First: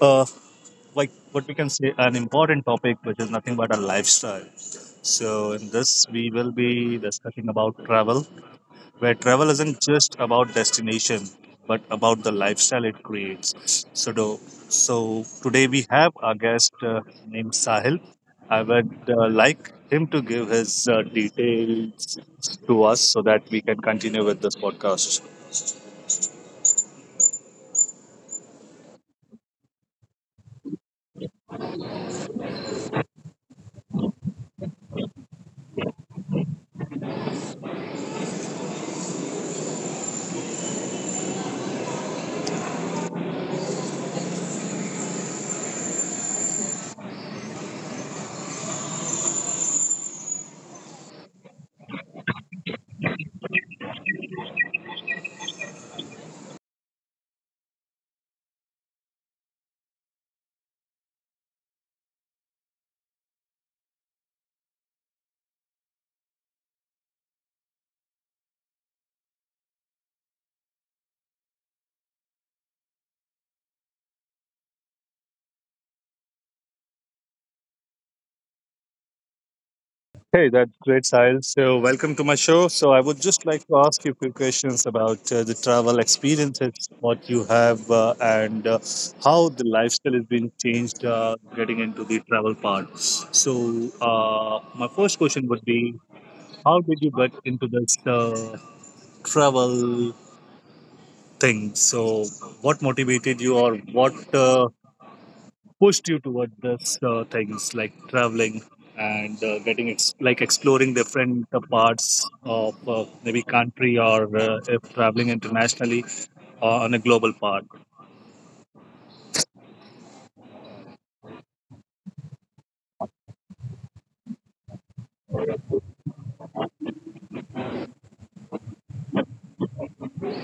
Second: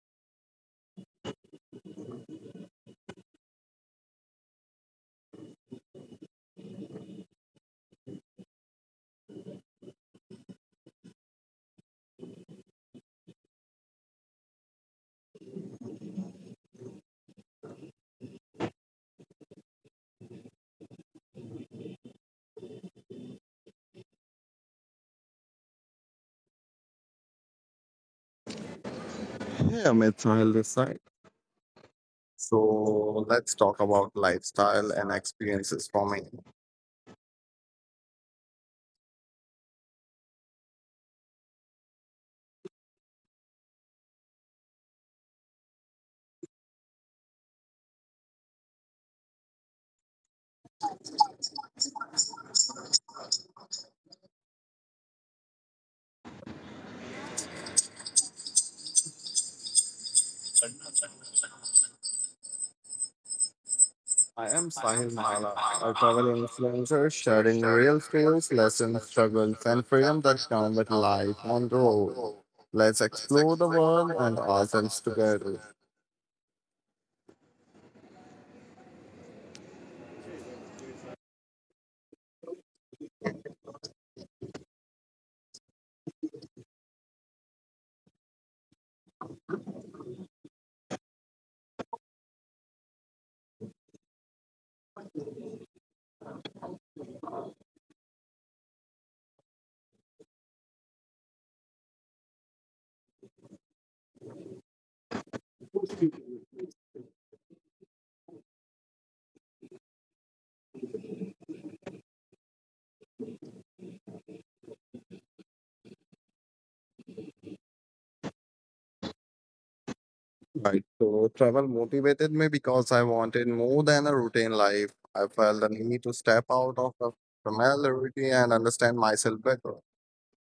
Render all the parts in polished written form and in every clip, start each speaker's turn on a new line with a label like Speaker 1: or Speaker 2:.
Speaker 1: uh, like what we can say, an important topic, which is nothing but a lifestyle. So in this, we will be discussing about travel where travel isn't just about destination, but about the lifestyle it creates. So today we have our guest named Sahil. I would like him to give his details to us so that we can continue with this podcast.
Speaker 2: Hey, it's Sahil this side. So let's talk about lifestyle and experiences for me. I am Sahil Mala, a travel influencer sharing real stories, lessons, struggles, and freedom that come with life on the road. Let's explore the world and ourselves together.
Speaker 1: Hey, that's great, Sahil. So, welcome to my show. So, I would just like to ask you a few questions about the travel experiences, what you have, and how the lifestyle has been changed getting into the travel part. So, my first question would be how did you get into this travel thing? So, what motivated you, or what pushed you toward this things like traveling and like exploring different parts of maybe country, or if traveling internationally on a global part.
Speaker 2: Right. So travel motivated me because I wanted more than a routine life. I felt the need to step out of the familiarity and understand myself better.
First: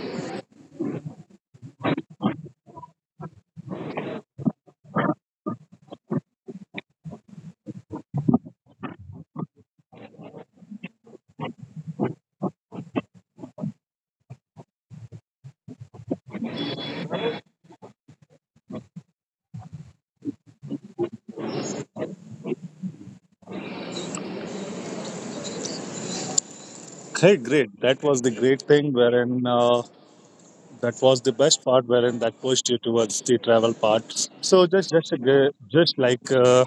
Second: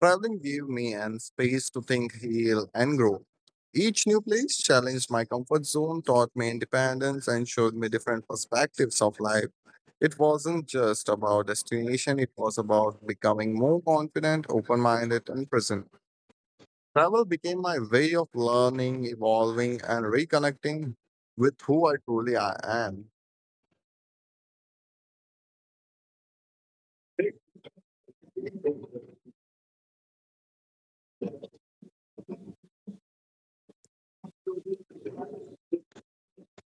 Speaker 2: Traveling gave me an space to think, heal, and grow. Each new place challenged my comfort zone, taught me independence, and showed me different perspectives of life. It wasn't just about destination, it was about becoming more confident, open minded, and present. Travel became my way of learning, evolving, and reconnecting with who I truly I am.
Speaker 1: Hey, great, that was the great thing wherein that was the best part wherein that pushed you towards the travel part. Just like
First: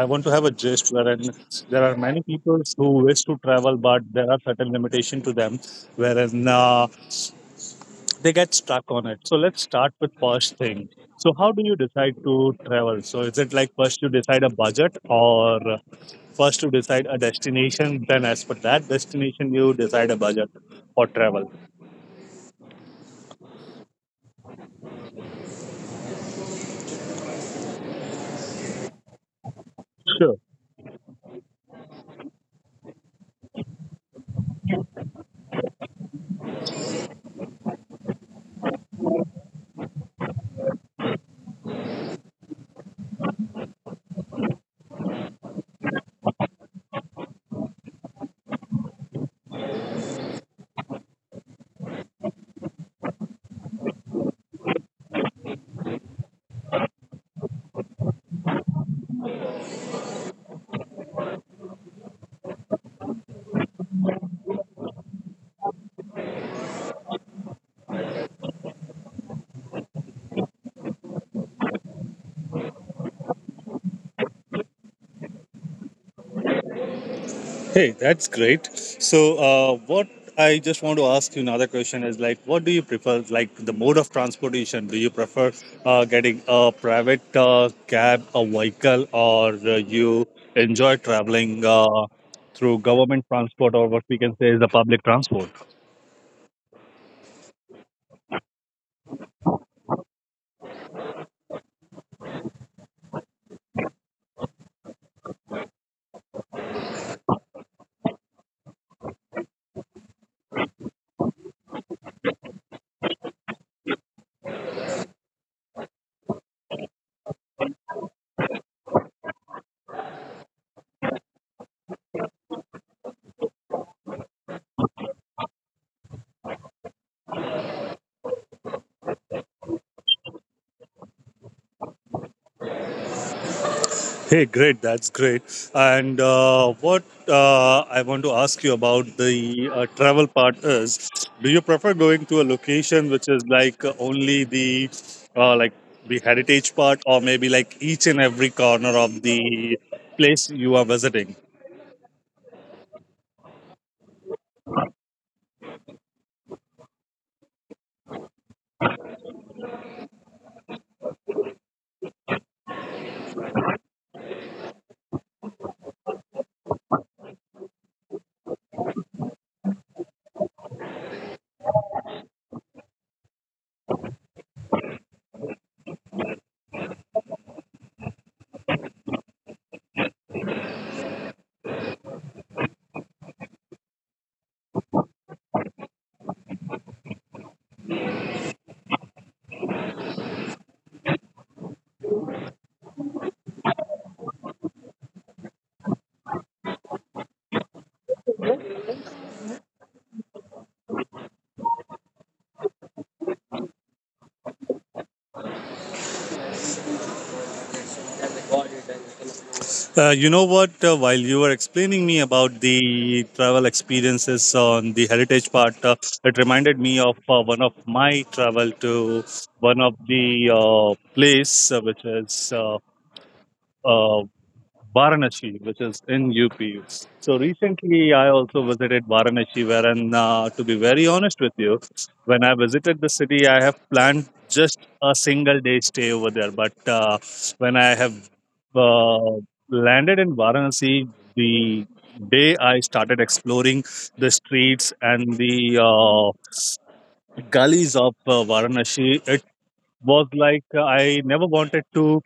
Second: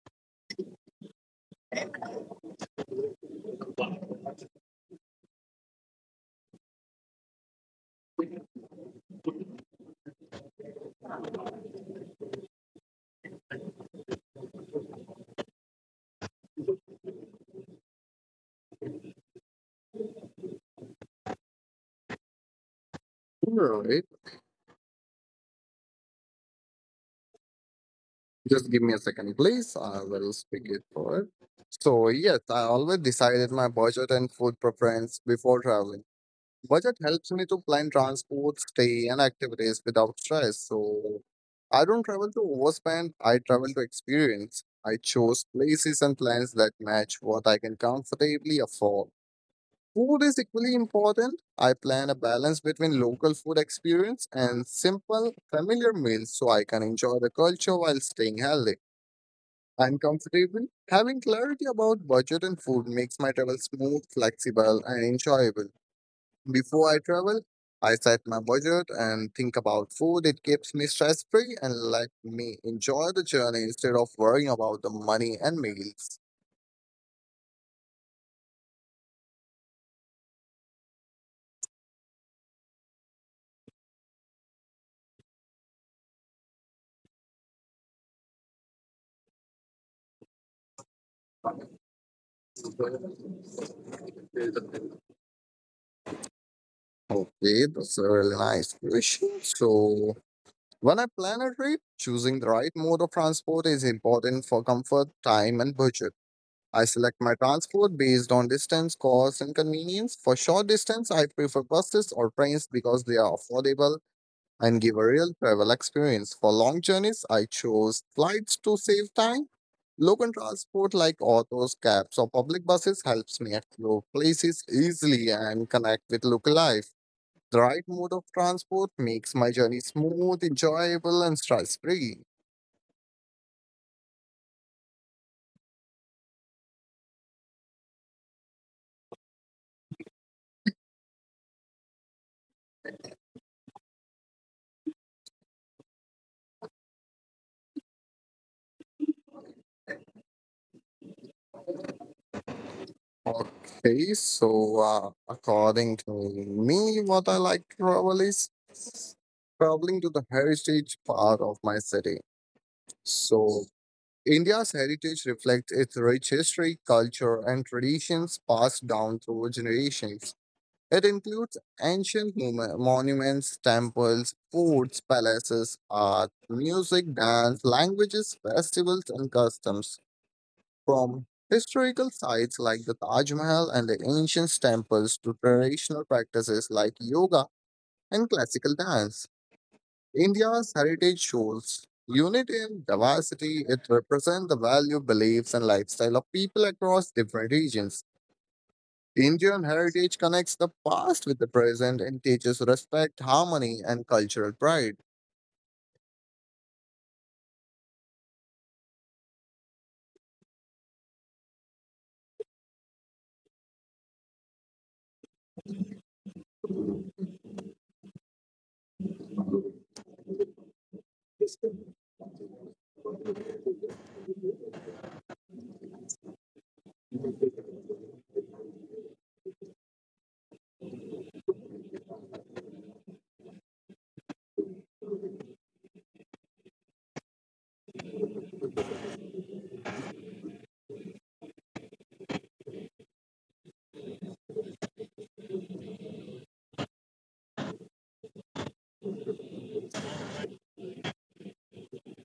Speaker 1: I want to have a gist wherein there are many people who wish to travel, but there are certain limitation to them wherein they get stuck on it. So let's start with first thing. So how do you decide to travel? So is it like first you decide a budget, or first you decide a destination, then as per that destination you decide a budget for travel?
Speaker 2: Sure, right? Just give me a second, please. I will
Speaker 1: Sure.
Speaker 2: speak it forward. So, yes, I always decided my budget and food preference before traveling. Budget helps me to plan transport, stay, and activities without stress. So, I don't travel to overspend, I travel to experience. I chose places and plans that match what I can comfortably afford. Food is equally important. I plan a balance between local food experience and simple, familiar meals so I can enjoy the culture while staying healthy. I'm comfortable. Having clarity about budget and food makes my travel smooth, flexible, and enjoyable. Before I travel, I set my budget and think about food. It keeps me stress free and let me enjoy the journey instead of worrying about the money and meals.
Speaker 1: Hey, that's great. So, what I just want to ask you another question is like, what do you prefer? Like the mode of transportation? Do you prefer getting a private cab, a vehicle, or you enjoy traveling through government transport, or what we can say is the public transport?
Speaker 2: Okay, that's a really nice question. So, when I plan a trip, choosing the right mode of transport is important for comfort, time, and budget. I select my transport based on distance, cost, and convenience. For short distance, I prefer buses or trains because they are affordable and give a real travel experience. For long journeys, I chose flights to save time. Local transport like autos, cabs, or public buses helps me explore places easily and connect with local life. The right mode of transport makes my journey smooth, enjoyable, and stress free.
Speaker 1: Hey, great. That's great. And what I want to ask you about the travel part is, do you prefer going to a location which is like only uh, like the heritage part, or maybe like each and every corner of the place you are visiting?
Speaker 2: Okay, so according to me, what I like to travel is traveling to the heritage part of my city. So India's heritage reflects its rich history, culture, and traditions passed down through generations. It includes monuments, temples, forts, palaces, art, music, dance, languages, festivals, and customs. From historical sites like the Taj Mahal and the ancient temples to traditional practices like yoga and classical dance, India's heritage shows unity and diversity. It represents the value, beliefs, and lifestyle of people across different regions. Indian heritage connects the past with the present and teaches respect, harmony, and cultural pride.
Speaker 1: You know what? While you were explaining me about the travel experiences on the heritage part, it reminded me of one of my travel to one of the place which is uh, Varanasi, which is in UP. So recently, I also visited Varanasi, wherein, to be very honest with you, when I visited the city, I have planned just a single day stay over there. But when I have uh, landed in Varanasi, the day I started exploring the streets and the gullies of Varanasi, it was like I never wanted to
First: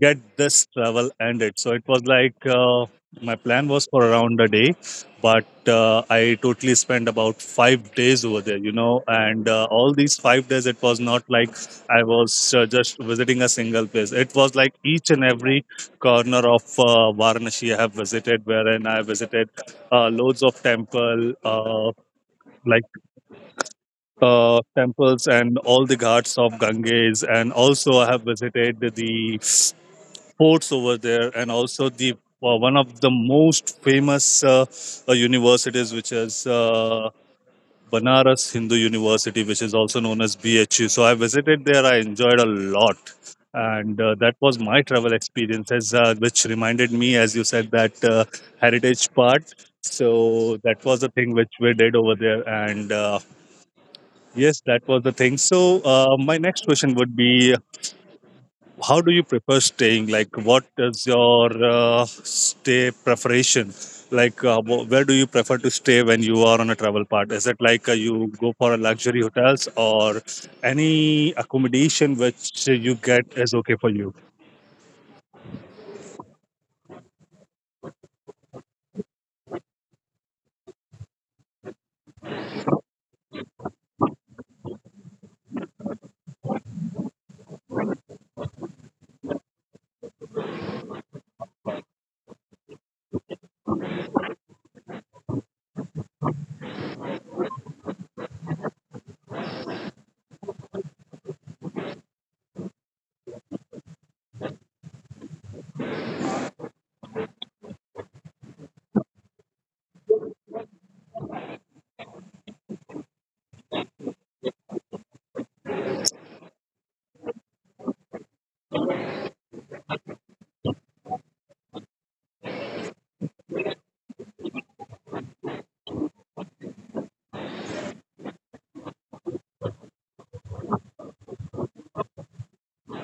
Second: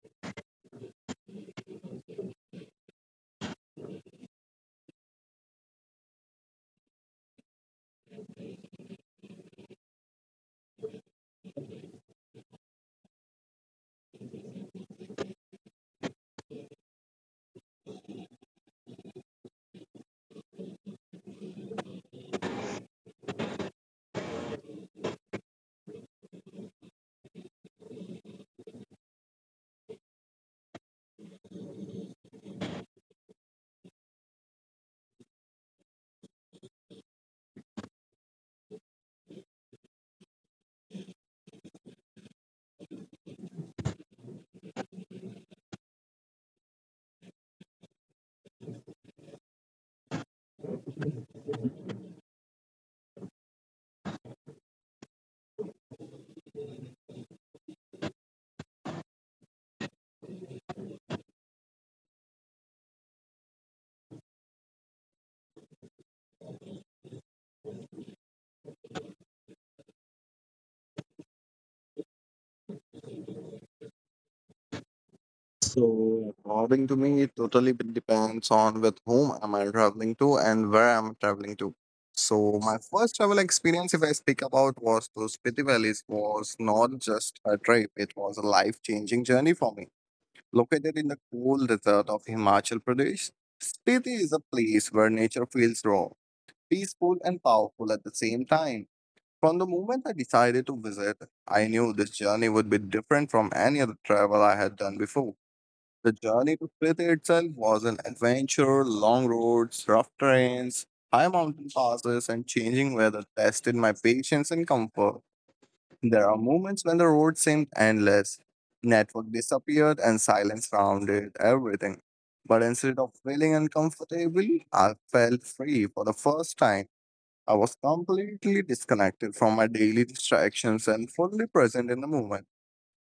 Speaker 1: get this travel ended. So it was like my plan was for around a day, but I totally spent about 5 days over there, you know. And all these 5 days, it was not like I was just visiting a single place. It was like each and every corner of Varanasi I have visited, wherein I visited loads of temple. Like temples and all the ghats of Ganges, and also I have visited the forts over there, and also the one of the most famous universities, which is Banaras Hindu University, which is also known as BHU. So I visited there. I enjoyed a lot. And that was my travel experiences, which reminded me, as you said, that heritage part. So that was the thing which we did over there, and yes, that was the thing. So, my next question would be how do you prefer staying? Like, what is your stay preparation? Like, where do you prefer to stay when you are on a travel part? Is it like you go for a luxury hotels, or any accommodation which you get is okay for you?
Speaker 2: So, according to me, it totally depends on with whom am I traveling to and where I'm traveling to. So, my first travel experience, if I speak about, was to Spiti Valleys, was not just a trip; it was a life-changing journey for me. Located in the cool desert of Himachal Pradesh, Spiti is a place where nature feels raw, peaceful, and powerful at the same time. From the moment I decided to visit, I knew this journey would be different from any other travel I had done before. The journey to Split itself was an adventure, long roads, rough terrains, high mountain passes, and changing weather tested my patience and comfort. There are moments when the road seemed endless. Network disappeared and silence surrounded everything. But instead of feeling uncomfortable, I felt free for the first time. I was completely disconnected from my daily distractions and fully present in the moment.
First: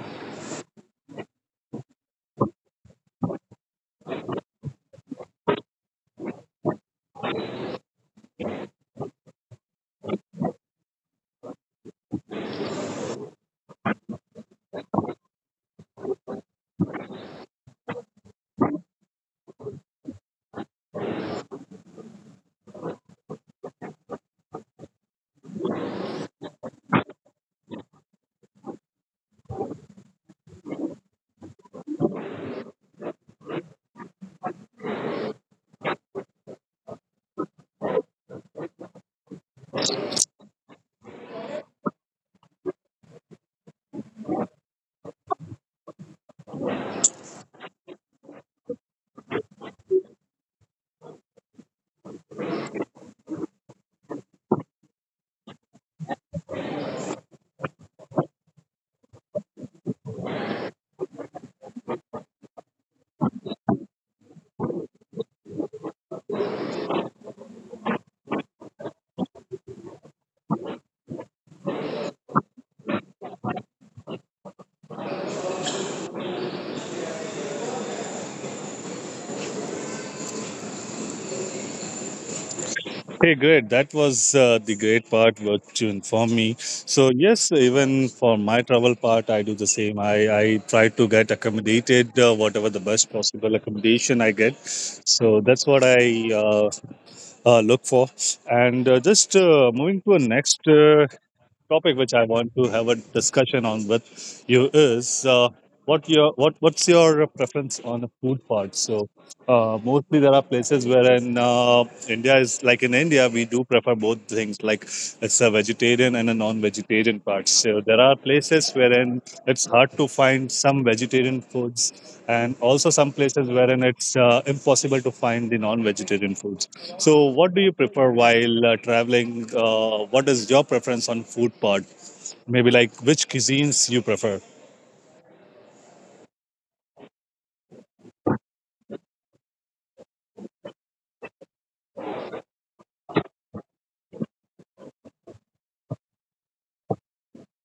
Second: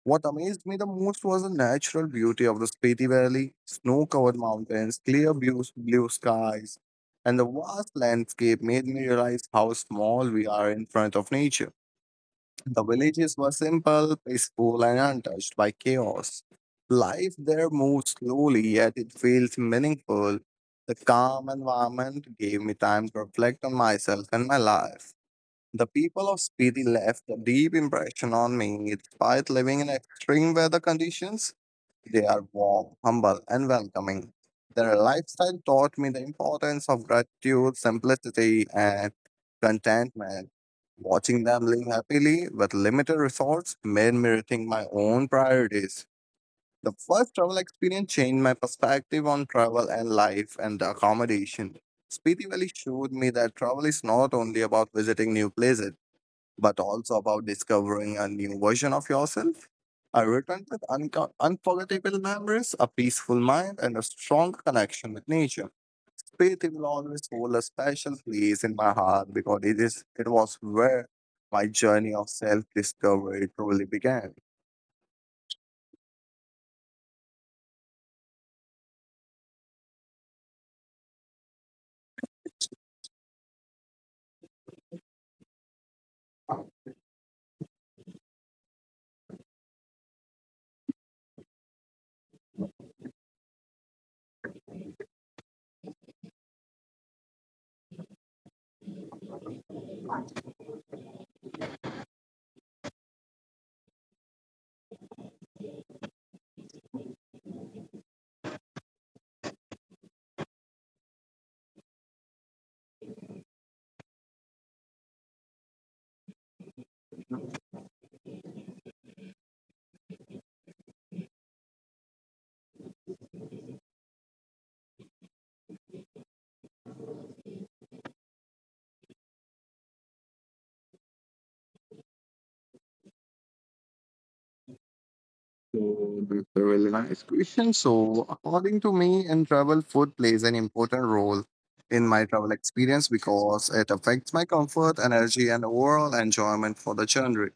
Speaker 2: What amazed me the most was the natural beauty of the Spiti Valley, snow covered mountains, blue skies, and the vast landscape made me realize how small we are in front of nature. The villages were simple, peaceful, and untouched by chaos. Life there moved slowly, yet it felt meaningful. The calm environment gave me time to reflect on myself and my life. The people of Spiti left a deep impression on me despite living in extreme weather conditions. They are warm, humble, and welcoming. Their lifestyle taught me the importance of gratitude, simplicity, and contentment. Watching them live happily with limited resources made me rethink my own priorities. The first travel experience changed my perspective on travel and life and accommodation. Spiti Valley showed me that travel is not only about visiting new places but also about discovering a new version of yourself. I returned with unforgettable memories, a peaceful mind, and a strong connection with nature. Faith will always hold a special place in my heart because it was where my journey of self-discovery truly began.
Speaker 1: Hey, great! That was the great part what you informed me. So yes, even for my travel part, I do the same. I try to get accommodated, whatever the best possible accommodation I get. So that's what I look for. And just moving to a next topic which I want to have a discussion on with you is, what your what's your preference on the food part? So mostly there are places where in India is like, in India we do prefer both things like it's a vegetarian and a non-vegetarian part. So there are places wherein it's hard to find some vegetarian foods, and also some places wherein it's impossible to find the non-vegetarian foods. So what do you prefer while traveling? What is your preference on food part? Maybe like which cuisines you prefer?
Speaker 2: So that's a really nice question. So according to me, in travel, food plays an important role in my travel experience because it affects my comfort, energy, and overall enjoyment for the journey.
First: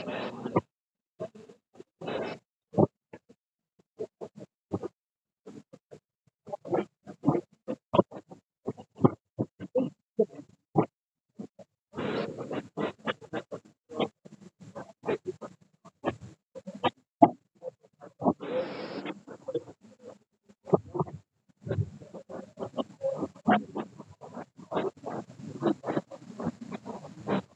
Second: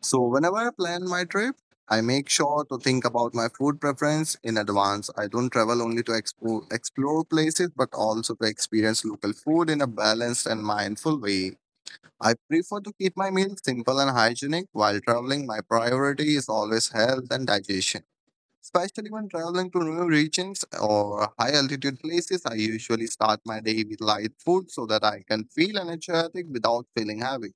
Speaker 2: So, whenever I plan my trip, I make sure to think about my food preference in advance. I don't travel only to explore places, but also to experience local food in a balanced and mindful way. I prefer to keep my meals simple and hygienic while traveling. My priority is always health and digestion. Especially when traveling to new regions or high altitude places, I usually start my day with light food so that I can feel energetic without feeling heavy.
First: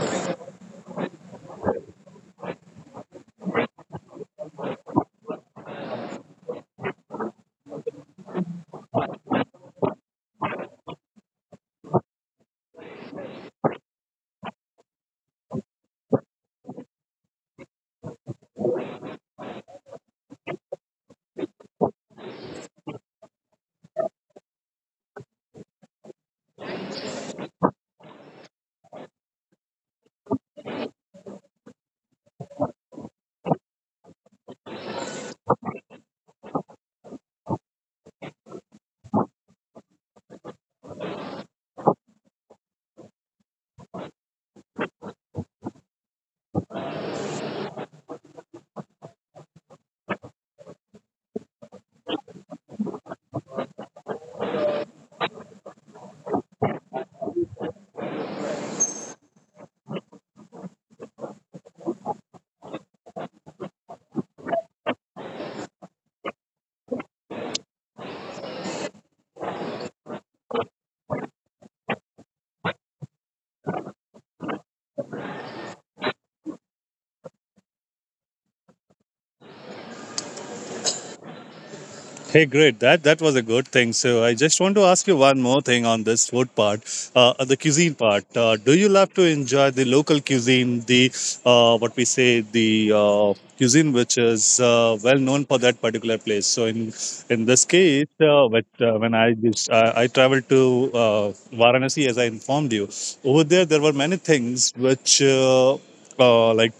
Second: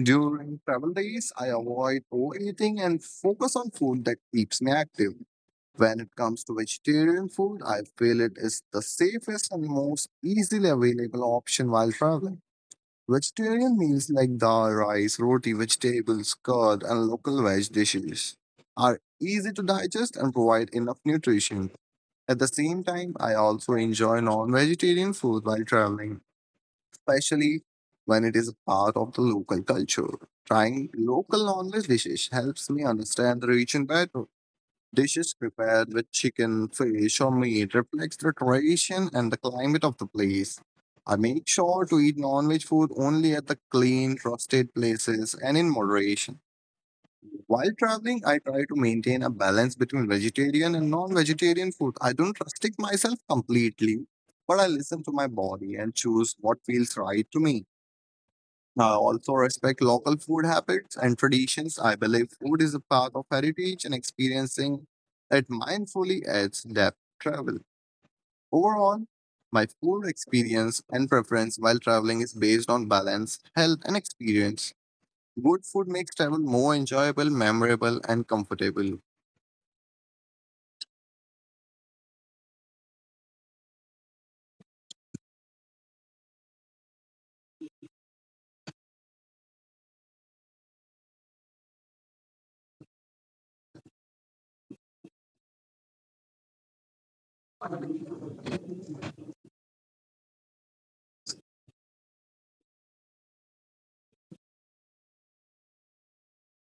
Speaker 2: During travel days, I avoid overeating and focus on food that keeps me active. When it comes to vegetarian food, I feel it is the safest and most easily available option while traveling. Vegetarian meals like dal, rice, roti, vegetables, curd, and local veg dishes are easy to digest and provide enough nutrition. At the same time, I also enjoy non vegetarian food while traveling especially when it is a part of the local culture. Trying local non-veg dishes helps me understand the region better. Dishes prepared with chicken, fish, or meat reflects the tradition and the climate of the place. I make sure to eat non-veg food only at the clean, trusted places and in moderation. While traveling, I try to maintain a balance between vegetarian and non-vegetarian food. I don't restrict myself completely, but I listen to my body and choose what feels right to me. Also respect local food habits and traditions. I believe food is a part of heritage and experiencing it mindfully adds depth travel. Overall, my food experience and preference while traveling is based on balance, health, and experience. Good food makes travel more enjoyable, memorable, and comfortable.
Speaker 1: Hey, great. That that was a good thing. So I just want to ask you one more thing on this food part, on the cuisine part. Do you love to enjoy the local cuisine, the what we say, the cuisine which is well known for that particular place? So in this case, when I traveled to uh, Varanasi, as I informed you, over there there were many things which uh, like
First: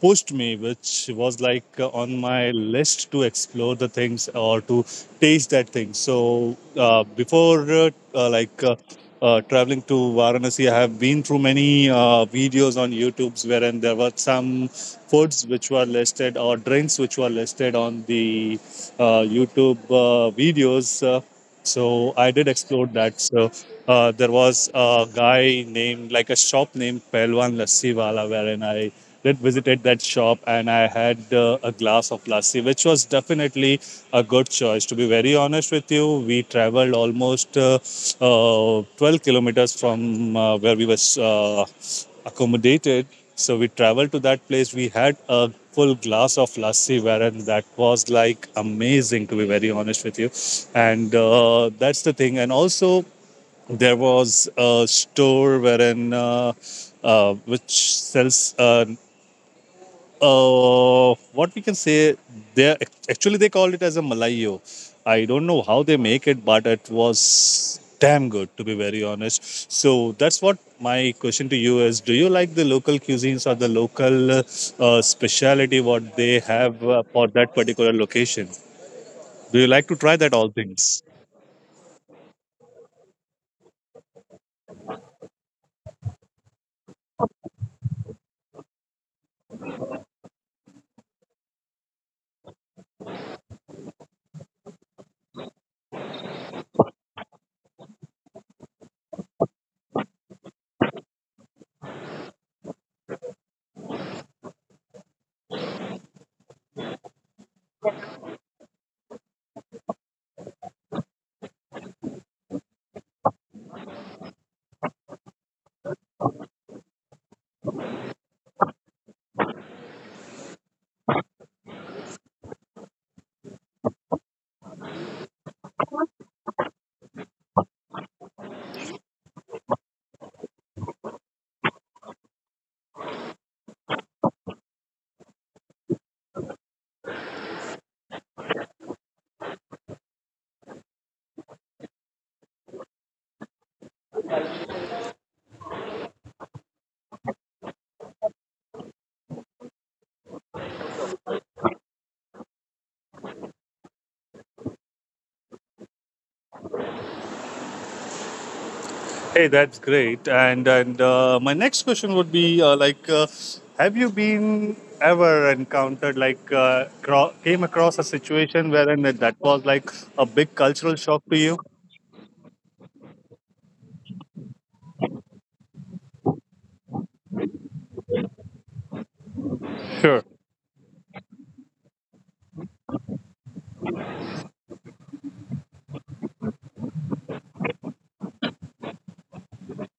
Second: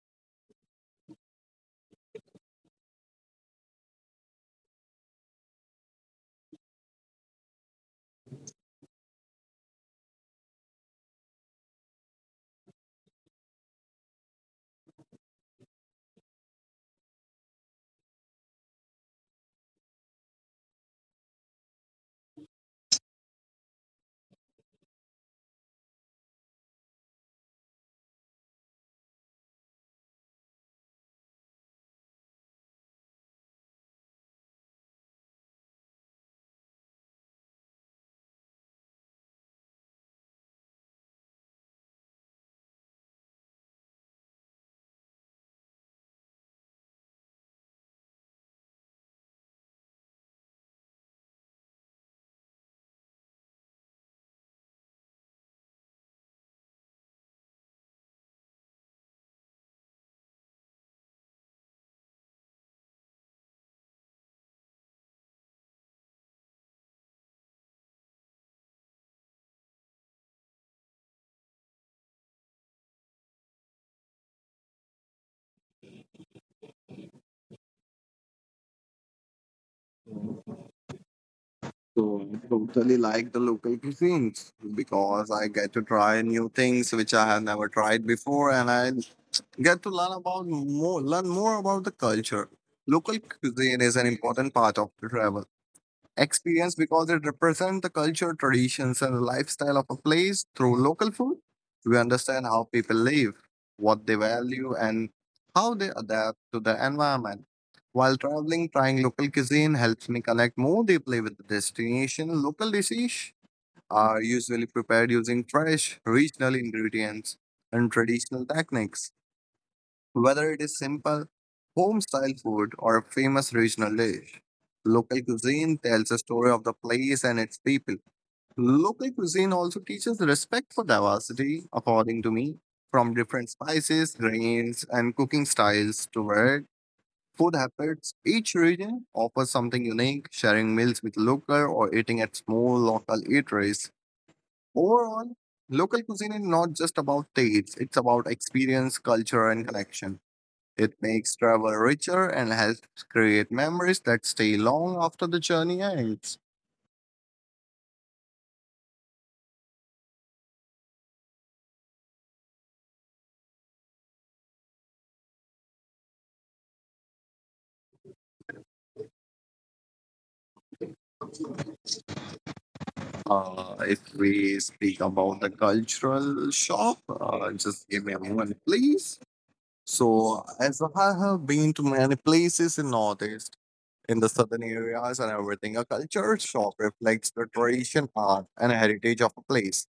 Speaker 1: pushed me, which was like on my list to explore the things or to taste that thing. So before traveling to Varanasi, I have been through many videos on YouTube's wherein there were some foods which were listed, or drinks which were listed on the YouTube videos. So I did explore that. So there was a guy named, like a shop named Pelwan Lassi Wala, wherein I did visited that shop, and I had a glass of lassi, which was definitely a good choice. To be very honest with you, we traveled almost 12 kilometers from where we was accommodated. So we traveled to that place. We had a full glass of lassi, wherein that was like amazing. To be very honest with you, and that's the thing. And also there was a store wherein which sells, what we can say. They actually they called it as a malayo. I don't know how they make it, but it was damn good, to be very honest. So that's what my question to you is: do you like the local cuisines or the local speciality what they have for that particular location? Do you like to try that all things?
Speaker 2: So I totally like the local cuisines because I get to try new things which I have never tried before and I get to learn about more, learn more about the culture. Local cuisine is an important part of the travel experience because it represents the culture, traditions, and the lifestyle of a place. Through local food, we understand how people live, what they value, and how they adapt to the environment. While traveling, trying local cuisine helps me connect more deeply with the destination. Local dishes are usually prepared using fresh, regional ingredients and traditional techniques whether it is simple home style food or a famous regional dish, local cuisine tells a story of the place and its people. Local cuisine also teaches respect for diversity, according to me, from different spices, grains, and cooking styles to varied food habits. Each region offers something unique, sharing meals with local or eating at small local eateries. Overall, local cuisine is not just about taste, it's about experience, culture, and connection. It makes travel richer and helps create memories that stay long after the journey ends.
Speaker 1: Hey, that's great. And my next question would be have you been ever encountered like came across a situation wherein that was like a big cultural shock to you?
Speaker 2: If we speak about the cultural shop, just give me a moment, please.
Speaker 1: Sure.
Speaker 2: So, as I have been to many places in Northeast, in the southern areas and everything, a cultural shop reflects the tradition, art, and heritage of a place.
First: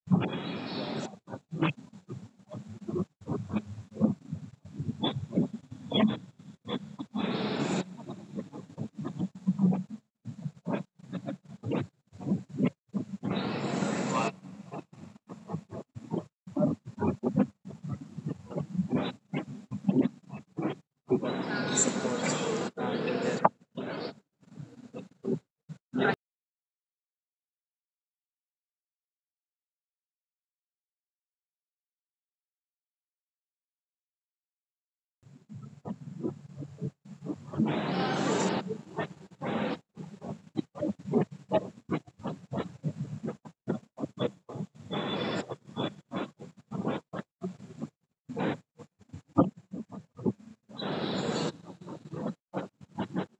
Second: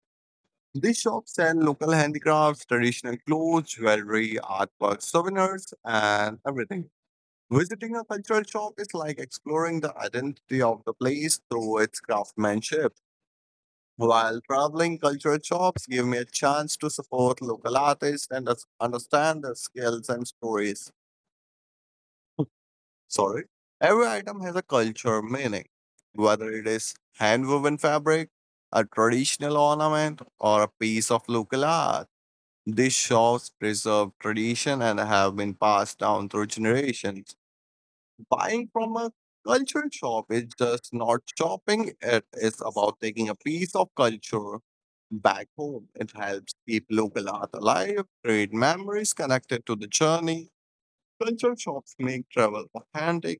Speaker 2: These shops sell local handicrafts, traditional clothes, jewelry, artwork, souvenirs, and everything. Visiting a cultural shop is like exploring the identity of the place through its craftsmanship. While traveling, cultural shops give me a chance to support local artists and understand their skills and stories. Sorry. Every item has a culture meaning, whether it is hand-woven fabric, a traditional ornament, or a piece of local art. These shops preserve tradition and have been passed down through generations. Buying from a culture shop is just not shopping, it is about taking a piece of culture back home. It helps keep local art alive, create memories connected to the journey. Culture shops make travel authentic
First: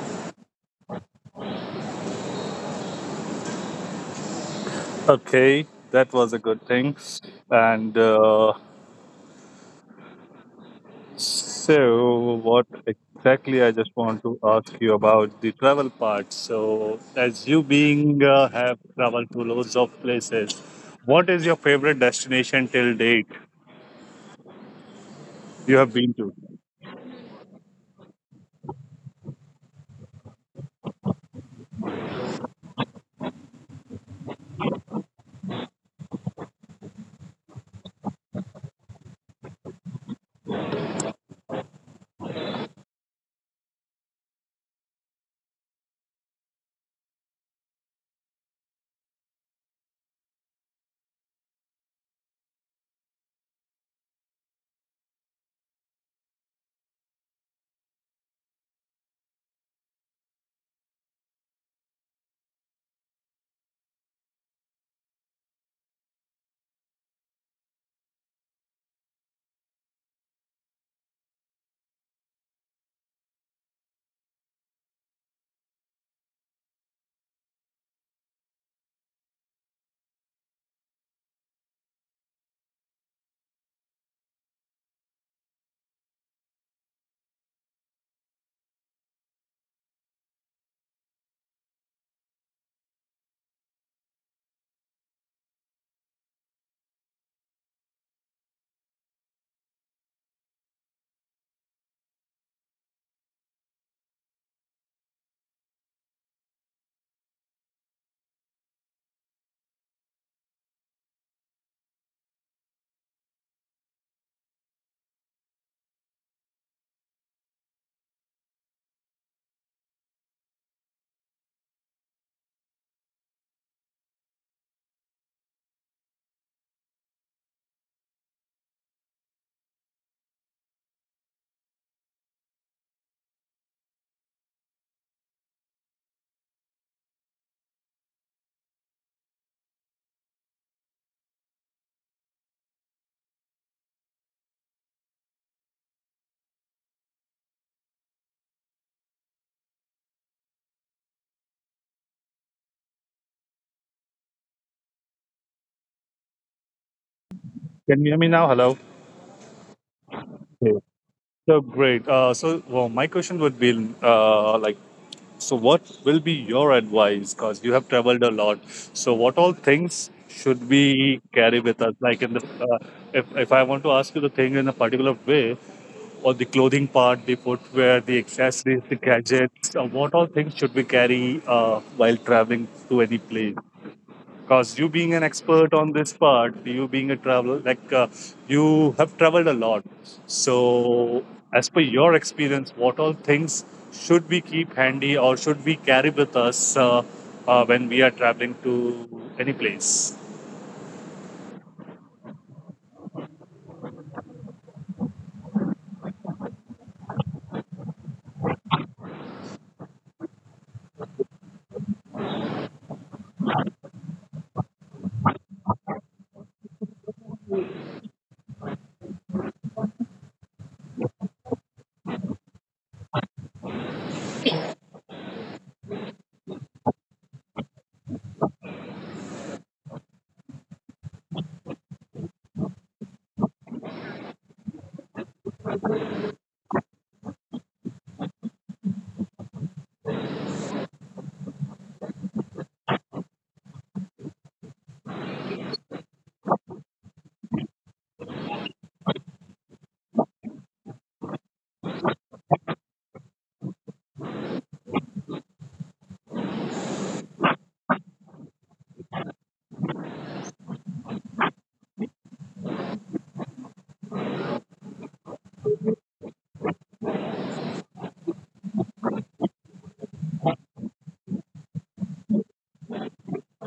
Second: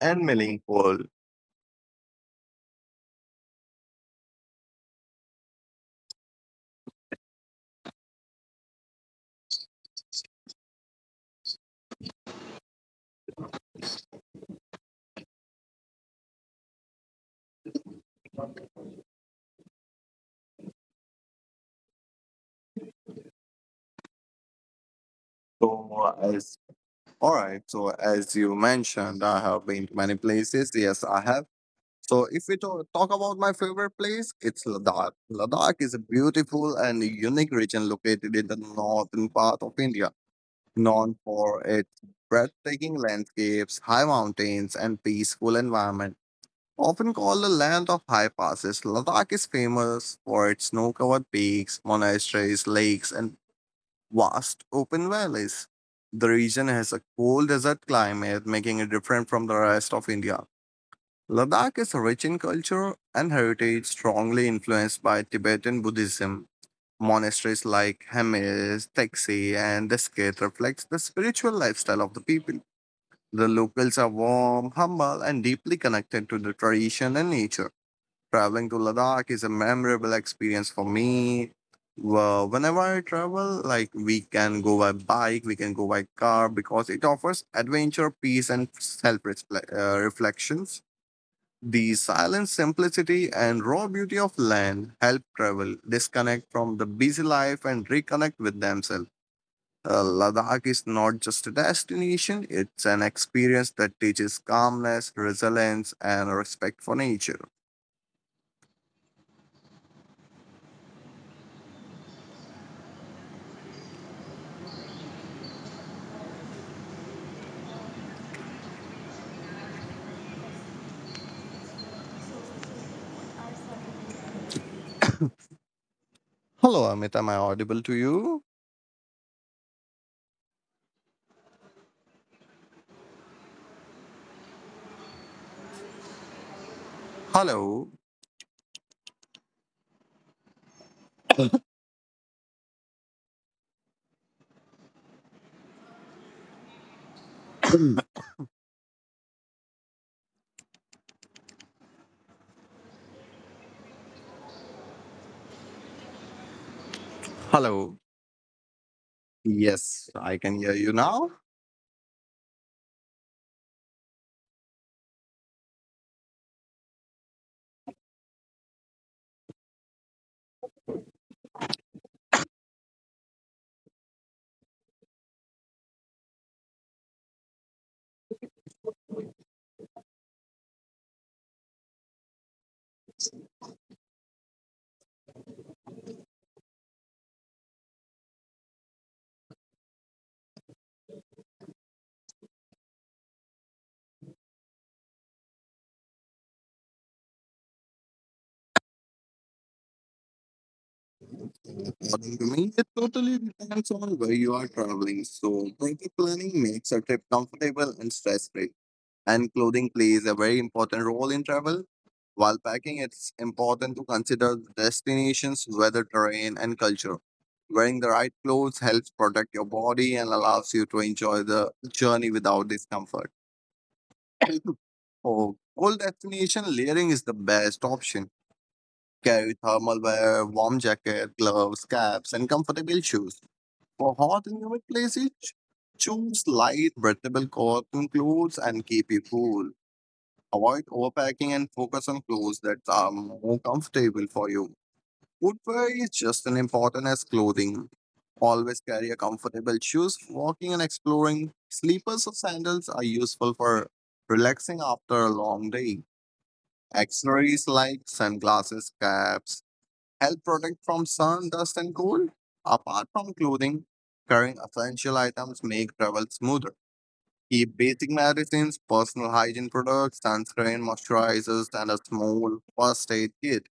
Speaker 2: and meaningful.
Speaker 1: Okay, that was a good thing. And so, what exactly I just want to ask you about the travel part. So, as you being have traveled to loads of places, what is your favorite destination till date? You have
Speaker 2: So,
Speaker 1: been to.
Speaker 2: as All right, so as you mentioned, I have been to many places. Yes, I have. So if we talk about my favorite place, it's Ladakh. Ladakh is a beautiful and unique region located in the northern part of India, known for its breathtaking landscapes, high mountains, and peaceful environment. Often called the land of high passes, Ladakh is famous for its snow-covered peaks, monasteries, lakes, and vast open valleys. The region has a cold desert climate, making it different from the rest of India. Ladakh is rich in culture and heritage, strongly influenced by Tibetan Buddhism. Monasteries like Hemis, Taxi, and Deskit reflect the spiritual lifestyle of the people. The locals are warm, humble, and deeply connected to the tradition and nature. Traveling to Ladakh is a memorable experience for me. Well, whenever I travel, like we can go by bike, we can go by car, because it offers adventure, peace, and self-reflections. The silent simplicity and raw beauty of land help travel disconnect from the busy life and reconnect with themselves. Ladakh is not just a destination, it's an experience that teaches calmness, resilience, and respect for nature. Hello, Amit, am I audible to you? Hello. Hello.
Speaker 1: Can you hear me now? Hello.
Speaker 2: Yes, I can hear
Speaker 1: Okay.
Speaker 2: you now.
Speaker 1: So great. So well, my question would be uh, like, so what will be your advice? Because you have traveled a lot. So what all things should we carry with us? Like in the, uh, if I want to ask you the thing in a particular way, or the clothing part, the footwear, the accessories, the gadgets, what all things should we carry while traveling to any place? Because you being an expert on this part, you being a traveler, like you have traveled a lot. So, as per your experience, what all things should we keep handy, or should we carry with us when we are traveling to any place?
Speaker 2: According to me, it totally depends on where you are traveling. So, proper planning makes a trip comfortable and stress free, and clothing plays a very important role in travel. While packing, it's important to consider destinations, weather, terrain, and culture. Wearing the right clothes helps protect your body and allows you to enjoy the journey without discomfort. Oh, cold destination layering is the best option. Carry thermal wear, warm jacket, gloves, caps, and comfortable shoes. For hot and humid places, choose light, breathable cotton clothes and keep you cool. Avoid overpacking and focus on clothes that are more comfortable for you. Footwear is just as important as clothing. Always carry a comfortable shoes for walking and exploring. Slippers or sandals are useful for relaxing after a long day. Accessories like sunglasses, caps help protect from sun, dust, and cold. Apart from clothing, carrying essential items make travel smoother. Keep basic medicines, personal hygiene products, sunscreen, moisturizers, and a small first aid kit.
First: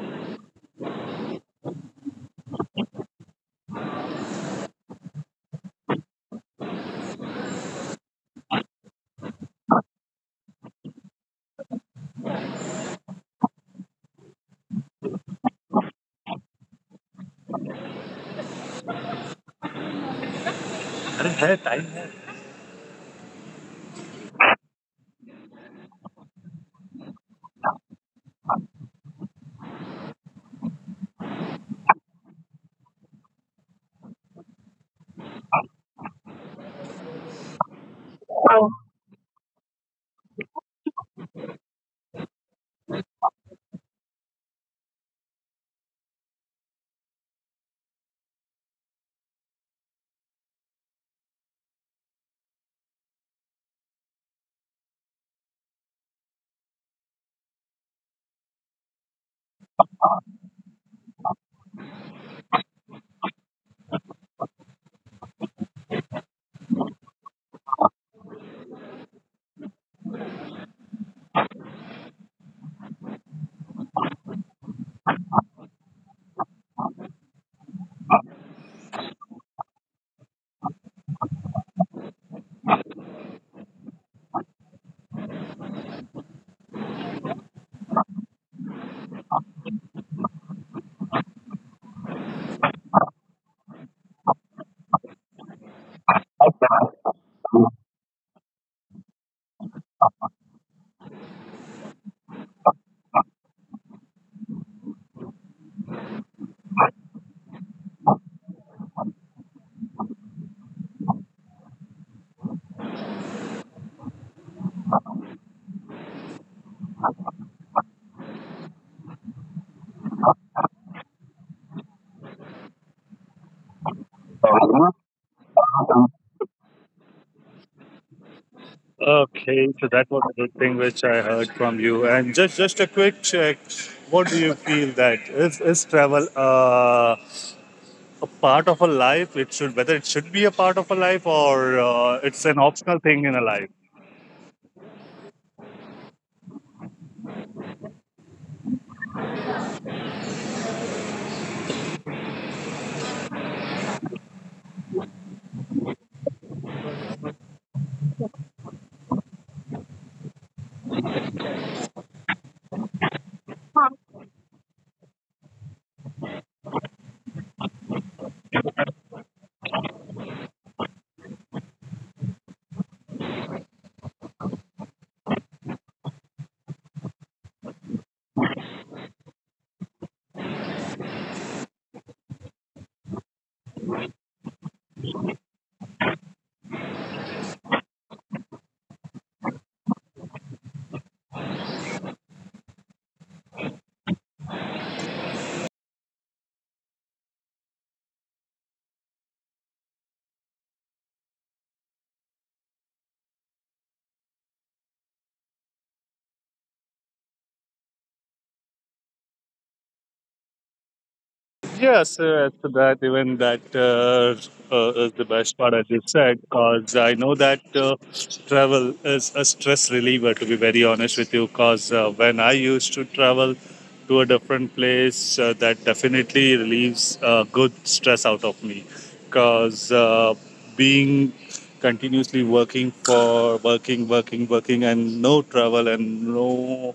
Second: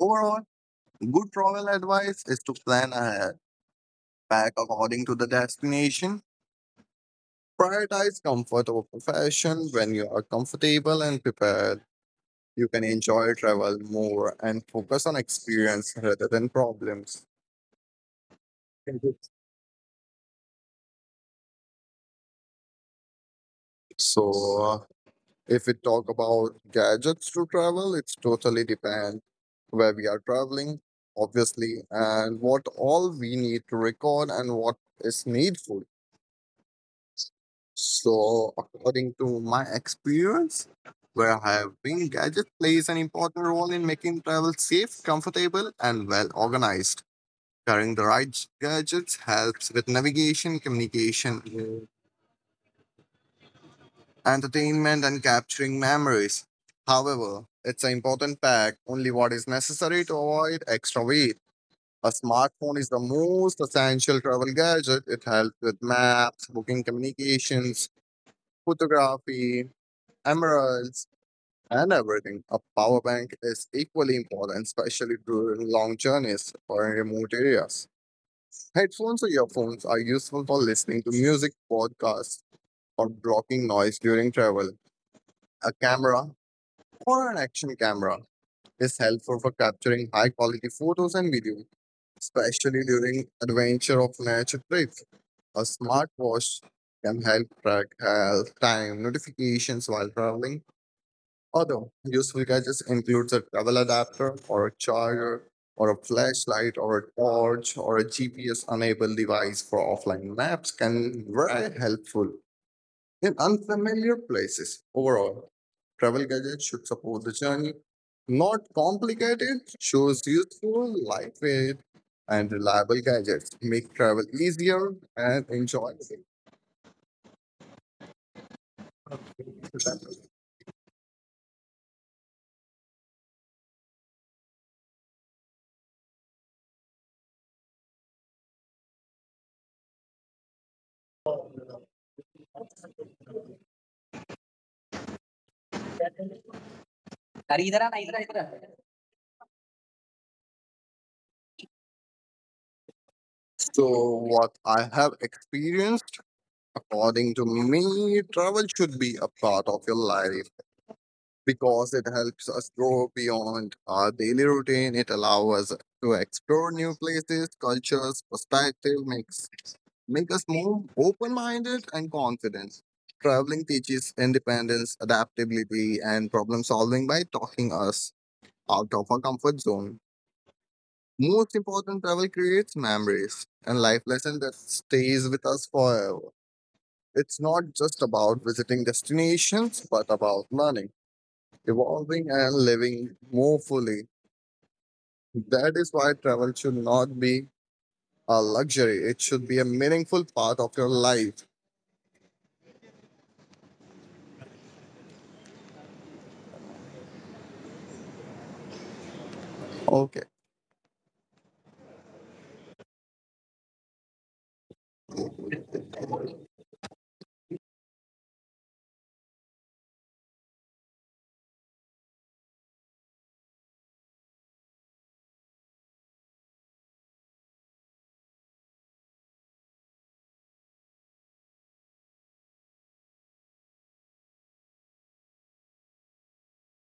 Speaker 2: Overall, good travel advice is to plan ahead, pack according to the destination, prioritize comfort over fashion when you are comfortable and prepared. You can enjoy travel more and focus on experience rather than problems.
Speaker 1: अरे है time है।
Speaker 2: So, if we talk about gadgets to travel, it's totally depend where we are traveling, obviously, and what all we need to record and what is needful. So, according to my experience, where I have been, gadget plays an important role in making travel safe, comfortable, and well organized. Carrying the right gadgets helps with navigation, communication, entertainment, and capturing memories. However, it's an important pack, only what is necessary to avoid extra weight. A smartphone is the most essential travel gadget. It helps with maps, booking communications, photography, emeralds, and everything. A power bank is equally important, especially during long journeys or in remote areas. Headphones or earphones are useful for listening to music, podcasts, or blocking noise during travel. A camera or an action camera is helpful for capturing high quality photos and videos, especially during adventure or nature trips. A smartwatch can help track health, time, notifications while traveling. Other useful gadgets includes a travel adapter or a charger or a flashlight or a torch or a GPS enabled device for offline maps can be very helpful in unfamiliar places. Overall, travel gadgets should support the journey, not complicate it. Choose useful, lightweight, and reliable gadgets. Make travel easier and enjoyable. अरे
Speaker 1: Okay, so that was a good thing which I heard from you. And just a quick check, what do you feel that is travel a part of a life? It should, whether it should be a part of a life, or it's an optional thing in a life.
Speaker 2: इधर आना इधर आ, इधर आ। So, what I have experienced, according to me, travel should be a part of your life, because it helps us grow beyond our daily routine. It allows us to explore new places, cultures, perspective, make us more open-minded and confident. Traveling teaches independence, adaptability, and problem solving by talking us out of our comfort zone. Most important, travel creates memories and life lessons that stays with us forever. It's not just about visiting destinations, but about learning, evolving and living more fully. That is why travel should not be a luxury, it should be a meaningful part of your life. Okay.
Speaker 1: Yes, as to that, even that is the best part, as you said, because I know that travel is a stress reliever, to be very honest with you. Because when I used to travel to a different place, that definitely relieves good stress out of me. Because being continuously working for working, working, working, and no travel and no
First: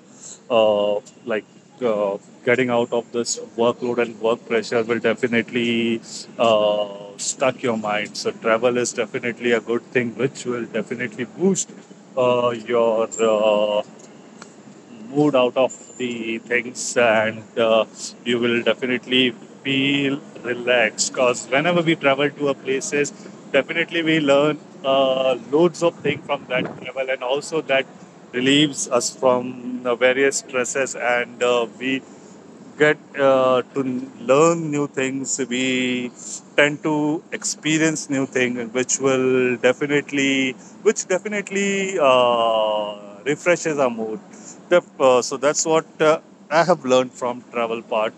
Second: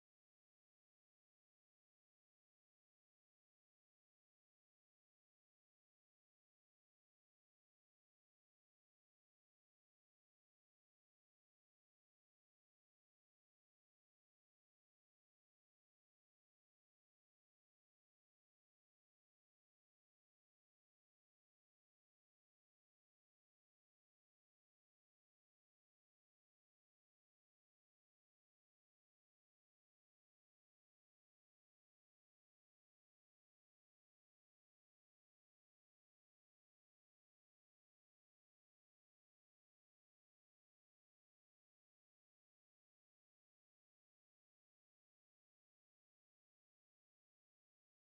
Speaker 1: uh, like uh, getting out of this workload and work pressure will definitely stuck your mind. So travel is definitely a good thing, which will definitely boost your mood out of the things, and you will definitely feel relaxed, because whenever we travel to a places, definitely we learn loads of things from that travel, and also that relieves us from various stresses, and we get to learn new things. We tend to experience new things, which will definitely, which definitely refreshes our mood. So that's what I have learned from travel part.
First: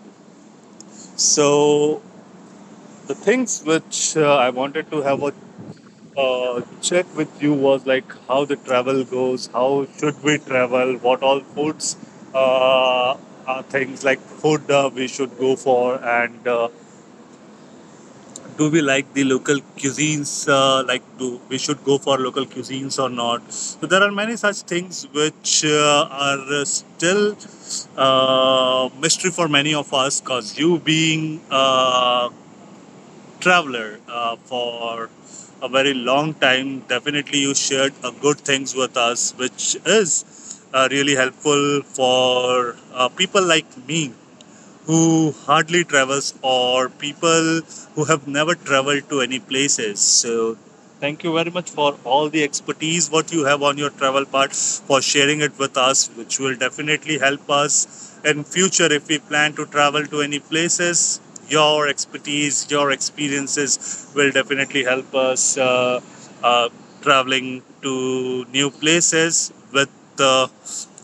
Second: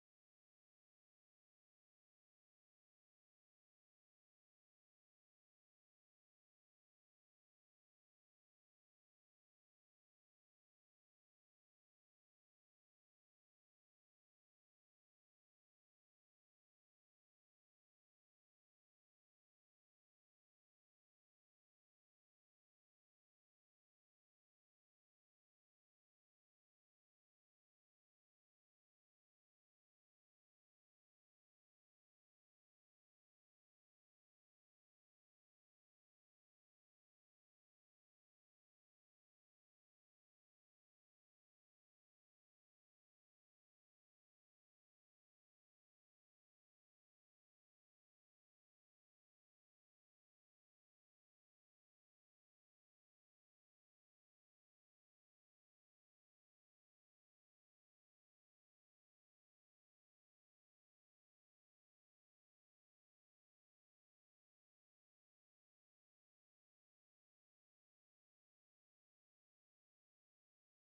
Speaker 1: So the things which I wanted to have a check with you was like how the travel goes, how should we travel, what all foods uh, are things like food we should go for, and do we like the local cuisines? Like, do we should go for local cuisines or not? So there are many such things which are still mystery for many of us, cause you being traveler for a very long time. Definitely, you shared good things with us, which is really helpful for people like me who hardly travels, or people who have never traveled to any places. So thank you very much for all the expertise what you have on your travel part for sharing it with us, which will definitely help us in future if we plan to travel to any places. Your expertise, your experiences will definitely help us uh, traveling to new places with uh,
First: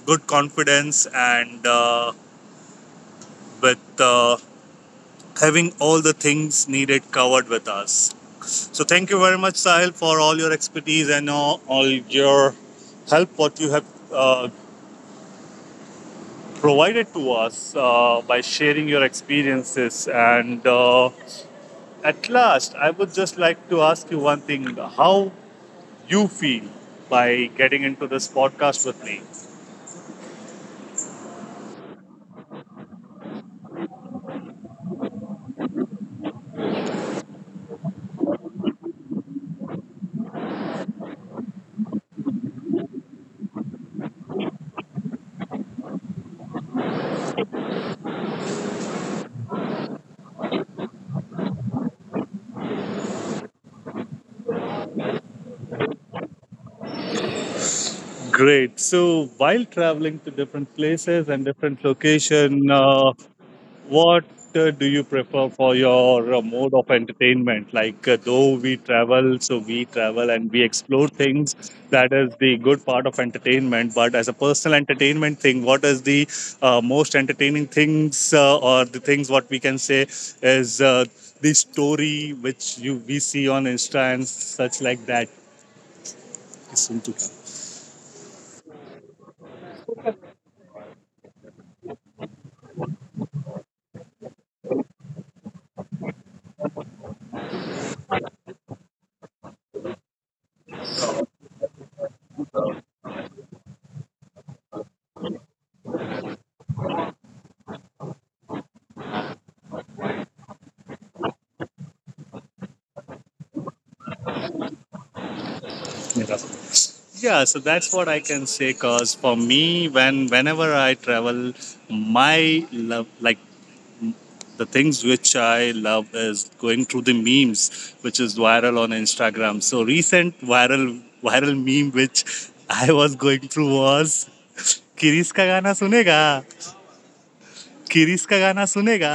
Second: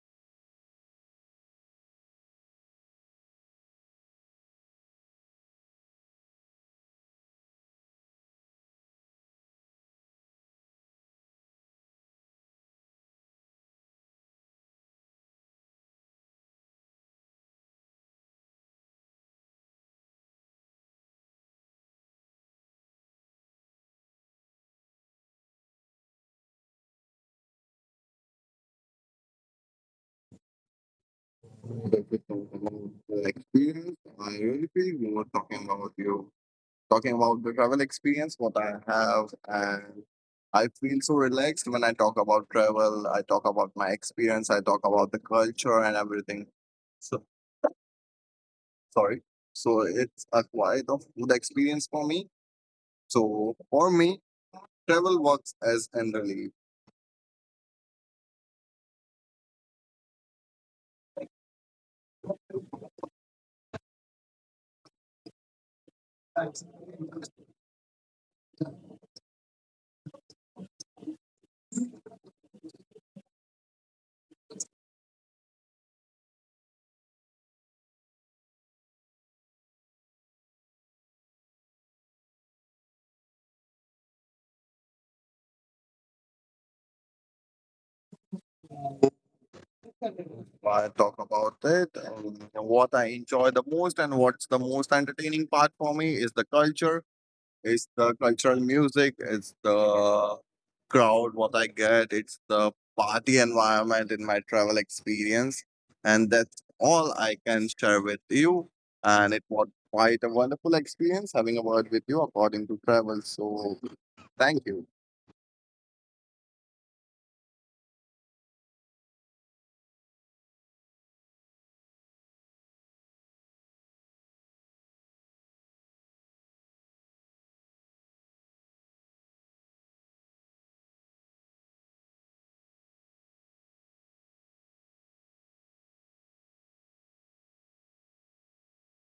Speaker 1: good confidence and with having all the things needed covered with us. So thank you very much, Sahil, for all your expertise, and all your help what you have uh, provided to us by sharing your experiences. And at last, I would just like to ask you one thing: how you feel by getting into this podcast with me?
Speaker 2: That we talk about the experience. I really feel we were talking about you, talking about the travel experience, what I have, and I feel so relaxed when I talk about travel. I talk about my experience. I talk about the culture and everything. So, sorry. So it's a quite of good experience for me. So for me, travel works as an relief.
Speaker 1: Great. So while traveling to different places and different location. What do you prefer for your mode of entertainment? Like, though we travel, so we travel and we explore things. That is the good part of entertainment. But as a personal entertainment thing, what is the most entertaining things or the things what we can say is the story which you we see on Insta and such like that? It's soon to come.
Speaker 2: I talk about it. What I enjoy the most and what's the most entertaining part for me is the culture, it's the cultural music, it's the crowd, what I get, it's the party environment in my travel experience. And that's all I can share with you. And it was quite a wonderful experience having a word with you according to travel. So thank you.
Speaker 1: Yeah, so that's what I can say. Cause for me, when whenever I travel, my love, like the things which I love, is going through the memes, which is viral on Instagram. So recent viral meme which I was going through was किरिस का गाना सुनेगा किरिस का गाना सुनेगा